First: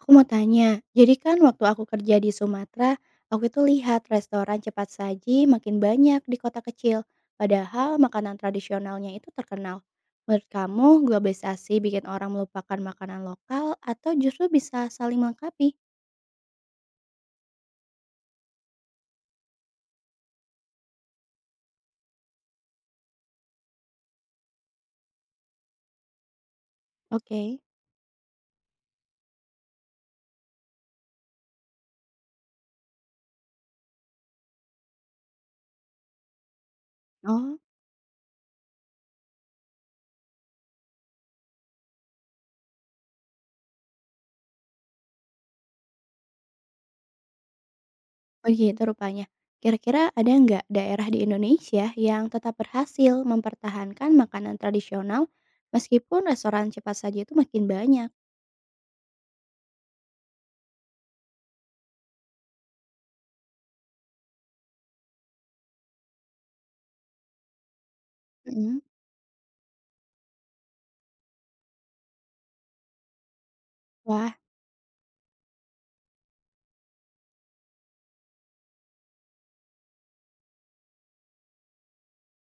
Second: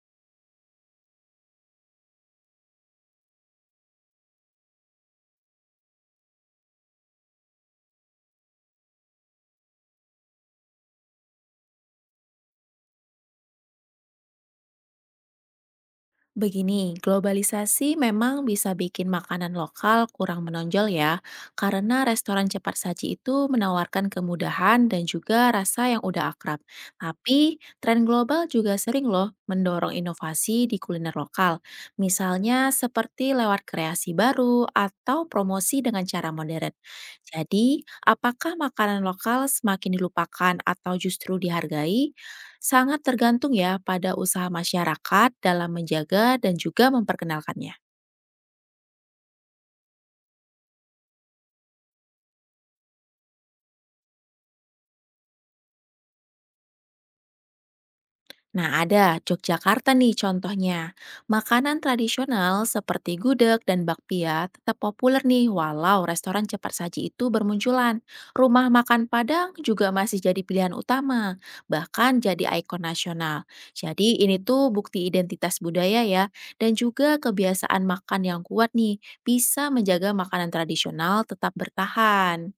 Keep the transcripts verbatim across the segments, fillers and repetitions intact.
Aku mau tanya, jadi kan waktu aku kerja di Sumatera, aku itu lihat restoran cepat saji makin banyak di kota kecil, padahal makanan tradisionalnya itu terkenal. Menurut kamu, globalisasi bikin orang melupakan makanan lokal atau justru bisa saling melengkapi? Begini, globalisasi memang bisa bikin makanan lokal kurang menonjol ya, karena restoran cepat saji itu menawarkan kemudahan dan juga rasa yang udah akrab. Oke. Tapi, tren global juga sering loh mendorong inovasi di kuliner lokal. Misalnya seperti lewat kreasi baru atau promosi dengan cara modern. Oh, Jadi, apakah makanan lokal semakin dilupakan atau justru dihargai? Sangat tergantung ya pada usaha masyarakat dalam menjaga dan juga memperkenalkannya. begitu rupanya. Kira-kira ada nggak daerah di Indonesia yang tetap berhasil mempertahankan makanan tradisional meskipun restoran cepat saji itu makin banyak? Nah, ada Yogyakarta nih contohnya. Makanan tradisional seperti gudeg dan bakpia tetap populer nih walau restoran cepat saji itu bermunculan. Rumah Mm. makan Padang juga masih jadi pilihan utama, bahkan jadi ikon nasional. Jadi Wah. ini tuh bukti identitas budaya ya dan juga kebiasaan makan yang kuat nih bisa menjaga makanan tradisional tetap bertahan.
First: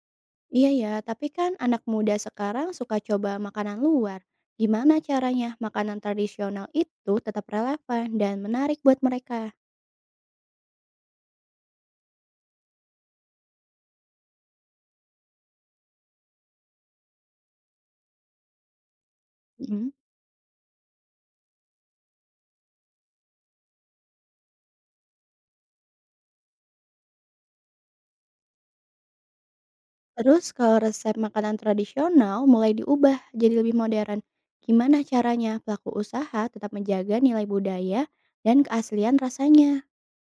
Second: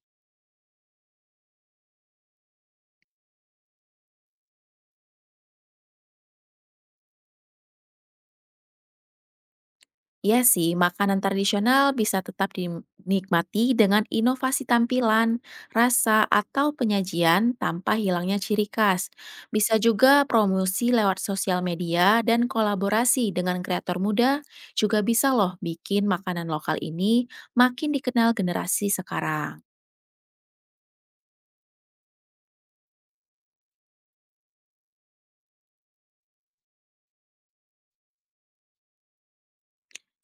Iya ya, tapi kan anak muda sekarang suka coba makanan luar. Gimana caranya makanan tradisional itu tetap relevan dan menarik buat mereka? Iya sih, makanan tradisional bisa tetap dinikmati dengan inovasi tampilan, rasa, atau penyajian tanpa hilangnya ciri khas. Bisa Mhm. juga promosi lewat sosial media dan kolaborasi dengan kreator muda juga bisa loh bikin makanan lokal ini makin dikenal generasi sekarang. Terus kalau resep makanan tradisional mulai diubah jadi lebih modern, gimana caranya pelaku usaha tetap menjaga nilai budaya dan keaslian rasanya?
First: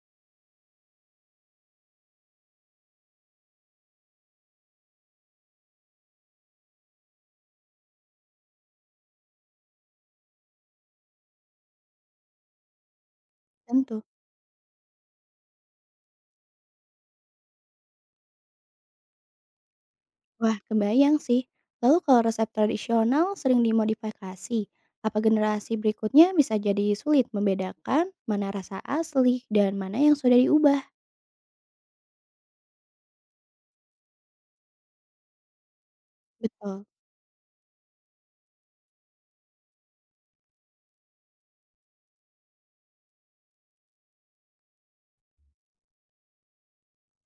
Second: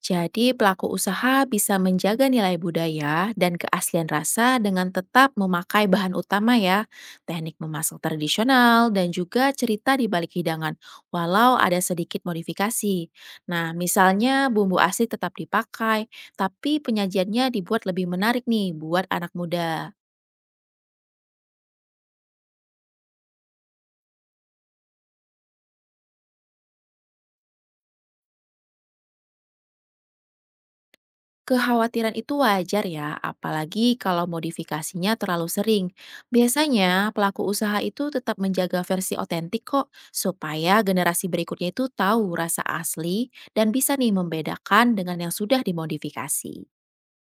Jadi, pelaku usaha bisa menjaga nilai budaya dan keaslian rasa dengan tetap memakai bahan utama ya, teknik memasak tradisional, dan juga cerita di balik hidangan, walau ada sedikit modifikasi. Nah, Tentu. misalnya bumbu asli tetap dipakai, tapi penyajiannya dibuat lebih menarik nih buat anak muda. Wah, kebayang sih. Lalu kalau resep tradisional sering dimodifikasi, apa generasi berikutnya bisa jadi sulit membedakan mana rasa asli dan mana yang sudah diubah? Kekhawatiran itu wajar ya, apalagi kalau modifikasinya terlalu sering. Betul. Biasanya pelaku usaha itu tetap menjaga versi otentik kok, supaya generasi berikutnya itu tahu rasa asli dan bisa nih membedakan dengan yang sudah dimodifikasi.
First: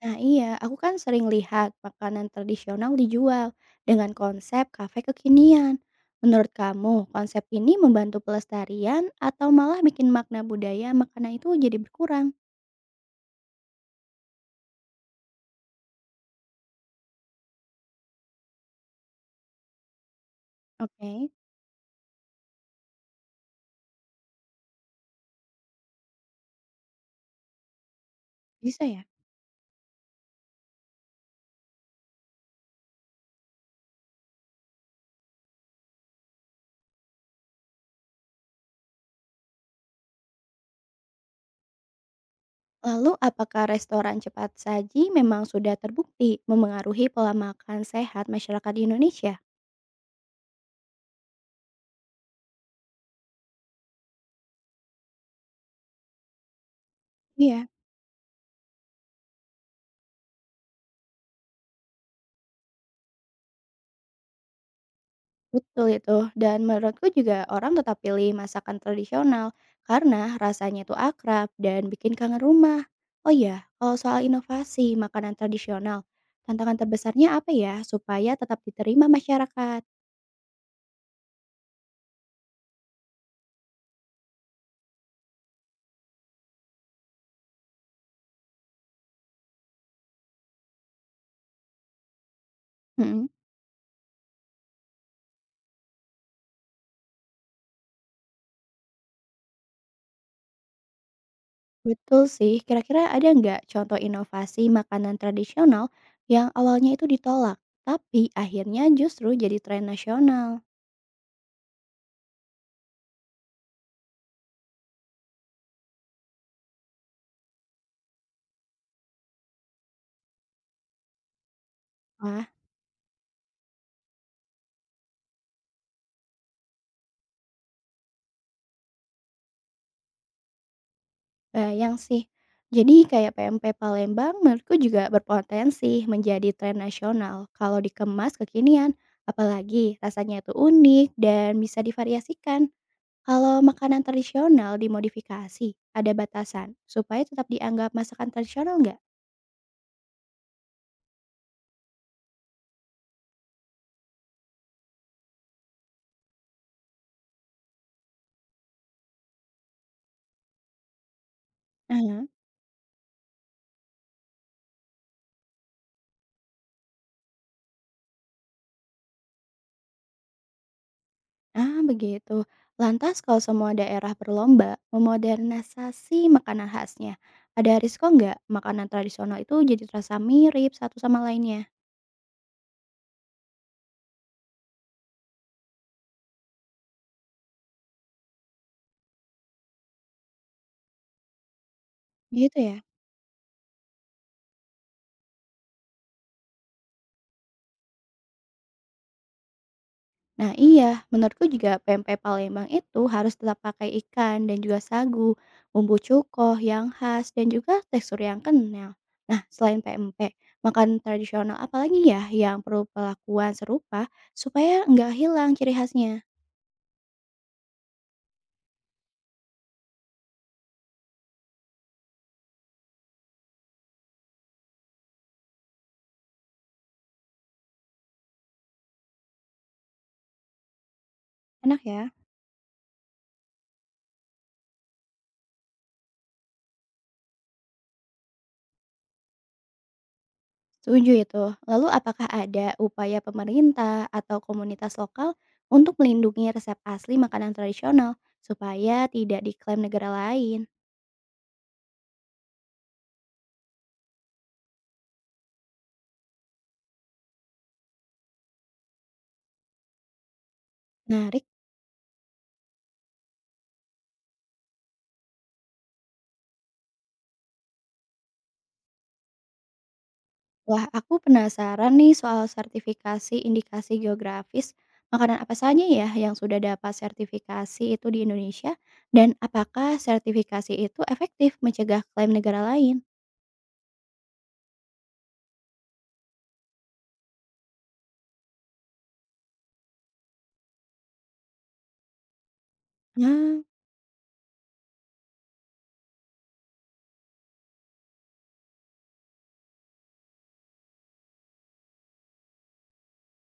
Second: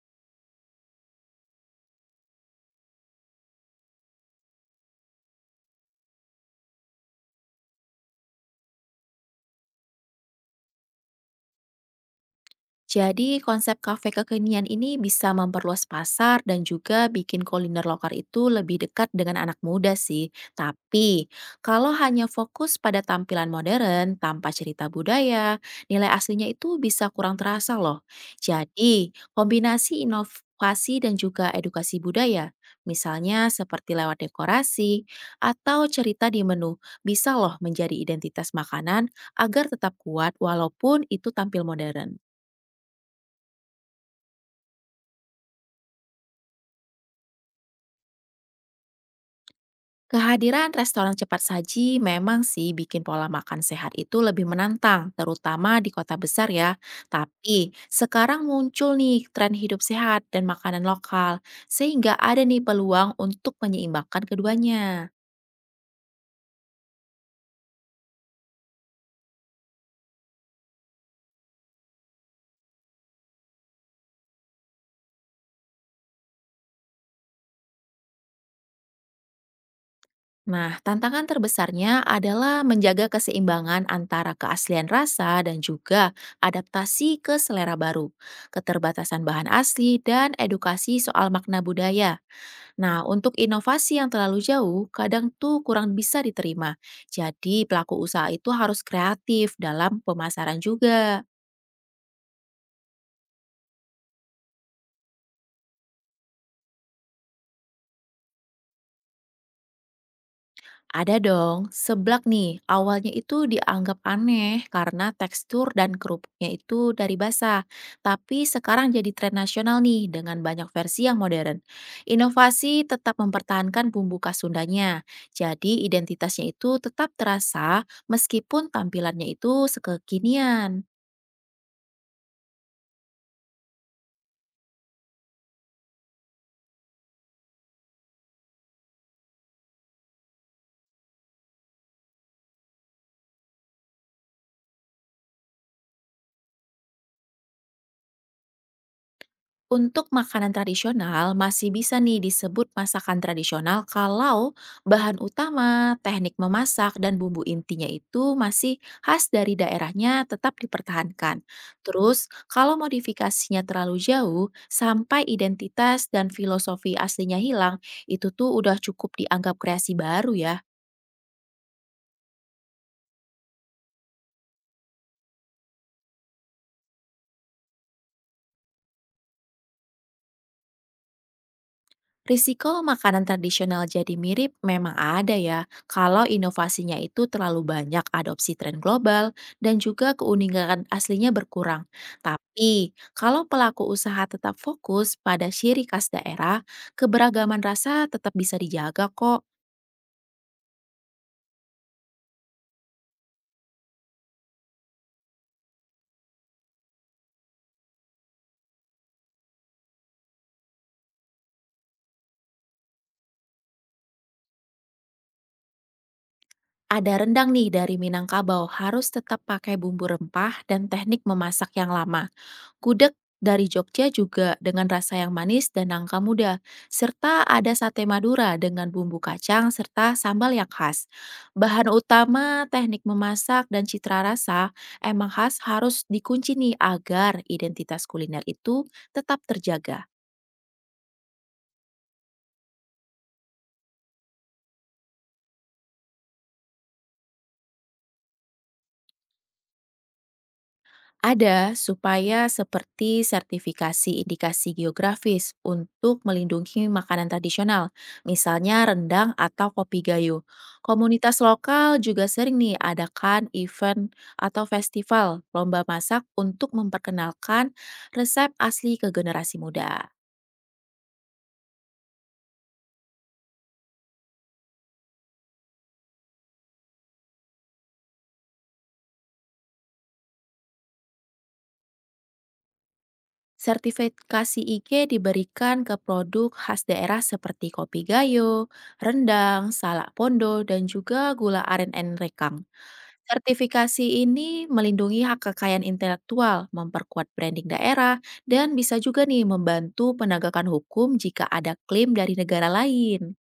Nah iya, aku kan sering lihat makanan tradisional dijual dengan konsep kafe kekinian. Menurut kamu, konsep ini membantu pelestarian atau malah bikin makna budaya makanan itu jadi berkurang? Jadi konsep kafe kekinian ini bisa memperluas pasar dan juga bikin kuliner lokal itu lebih dekat dengan anak muda sih. Oke, Tapi kalau hanya fokus pada tampilan modern tanpa cerita budaya, nilai aslinya itu bisa kurang terasa loh. bisa ya? Jadi kombinasi inovasi dan juga edukasi budaya, misalnya seperti lewat dekorasi atau cerita di menu, bisa loh menjadi identitas makanan agar tetap kuat walaupun itu tampil modern. Lalu apakah restoran cepat saji memang sudah terbukti memengaruhi pola makan sehat masyarakat di Indonesia? Kehadiran restoran cepat saji memang sih bikin pola makan sehat itu lebih menantang, terutama di kota besar ya. Tapi Iya, sekarang muncul nih tren hidup sehat dan makanan lokal, sehingga ada nih peluang untuk menyeimbangkan keduanya. betul itu. Dan menurutku juga orang tetap pilih masakan tradisional karena rasanya itu akrab dan bikin kangen rumah. Oh iya, kalau soal inovasi makanan tradisional, tantangan terbesarnya apa ya supaya tetap diterima masyarakat? Nah, tantangan terbesarnya adalah menjaga keseimbangan antara keaslian rasa dan juga adaptasi ke selera baru, keterbatasan bahan asli, dan edukasi soal makna budaya. Nah, Mm-mm. untuk inovasi yang terlalu jauh, kadang tuh kurang bisa diterima. Jadi, pelaku usaha itu harus kreatif dalam pemasaran juga. Betul sih, kira-kira ada nggak contoh inovasi makanan tradisional yang awalnya itu ditolak, tapi akhirnya justru jadi tren nasional? Ada dong, seblak nih, awalnya itu dianggap aneh karena tekstur dan kerupuknya itu dari basah. Tapi sekarang jadi tren nasional nih dengan banyak versi yang modern. Wah, Inovasi tetap mempertahankan bumbu khas Sundanya. Jadi identitasnya itu tetap terasa meskipun tampilannya itu sekekinian. bayang sih. Jadi kayak P M P Palembang menurutku juga berpotensi menjadi tren nasional kalau dikemas kekinian, apalagi rasanya itu unik dan bisa divariasikan. Kalau makanan tradisional dimodifikasi, ada batasan supaya tetap dianggap masakan tradisional Untuk makanan tradisional, masih bisa nih disebut masakan tradisional kalau bahan utama, teknik memasak, dan bumbu intinya itu masih khas dari daerahnya tetap dipertahankan. nggak? Terus, kalau modifikasinya terlalu jauh, sampai identitas dan filosofi aslinya hilang, itu tuh udah cukup dianggap kreasi baru ya. Ah, begitu. Lantas kalau semua daerah berlomba memodernisasi makanan khasnya, ada risiko nggak makanan tradisional itu jadi terasa mirip satu sama lainnya? Risiko makanan tradisional jadi mirip memang ada ya, kalau inovasinya itu terlalu banyak adopsi tren global dan juga keunikan aslinya berkurang. Gitu ya. Tapi, kalau pelaku usaha tetap fokus pada ciri khas daerah, keberagaman rasa tetap bisa dijaga kok. Nah iya, menurutku juga pempek Palembang itu harus tetap pakai ikan dan juga sagu, bumbu cukoh yang khas dan juga tekstur yang kenal. Nah selain pempek, makanan tradisional apalagi ya yang perlu perlakuan serupa supaya nggak hilang ciri khasnya? Ada rendang nih dari Minangkabau harus tetap pakai bumbu rempah dan teknik memasak yang lama. Gudeg dari Jogja juga dengan rasa yang manis dan nangka muda, serta ada sate Madura dengan bumbu kacang serta sambal yang khas. Enak Bahan ya. utama, teknik memasak, dan citra rasa emang khas harus dikunci nih agar identitas kuliner itu tetap terjaga. Setuju itu. Lalu apakah ada upaya pemerintah atau komunitas lokal untuk melindungi resep asli makanan tradisional supaya tidak diklaim negara lain? Ada, supaya seperti sertifikasi indikasi geografis untuk melindungi makanan tradisional, misalnya rendang atau kopi gayo. Menarik. Komunitas lokal juga sering nih adakan event atau festival lomba masak untuk memperkenalkan resep asli ke generasi muda. Wah, aku penasaran nih soal sertifikasi indikasi geografis. Makanan apa saja ya yang sudah dapat sertifikasi itu di Indonesia? Dan apakah sertifikasi itu efektif mencegah klaim negara lain? Sertifikasi I G diberikan ke produk khas daerah seperti kopi gayo, rendang, salak pondo, dan juga gula aren dan rekang. Nah. Sertifikasi ini melindungi hak kekayaan intelektual, memperkuat branding daerah, dan bisa juga nih membantu penegakan hukum jika ada klaim dari negara lain.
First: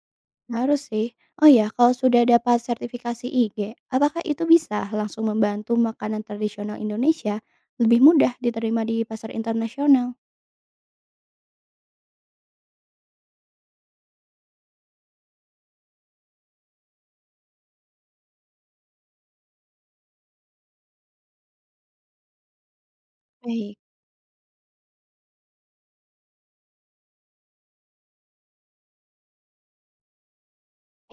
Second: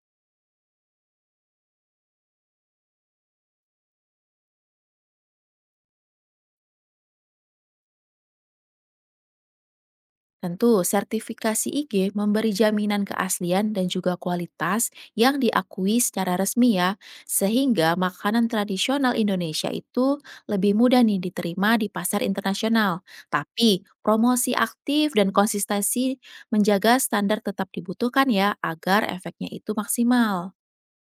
Harus sih. Oh ya, kalau sudah dapat sertifikasi I G, apakah itu bisa langsung membantu makanan tradisional Indonesia lebih mudah diterima di pasar internasional? Tentu, sertifikasi I G memberi jaminan keaslian dan juga kualitas yang diakui secara resmi ya, sehingga makanan tradisional Indonesia itu lebih mudah nih diterima di pasar internasional. Baik. Tapi, promosi aktif dan konsistensi menjaga standar tetap dibutuhkan ya, agar efeknya itu maksimal.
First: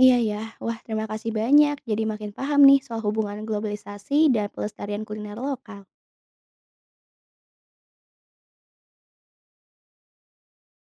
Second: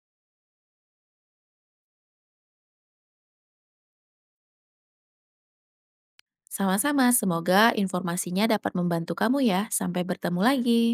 Iya ya, wah terima kasih banyak. Jadi makin paham nih soal hubungan globalisasi dan pelestarian kuliner lokal. Sama-sama, semoga informasinya dapat membantu kamu ya. Sampai bertemu lagi.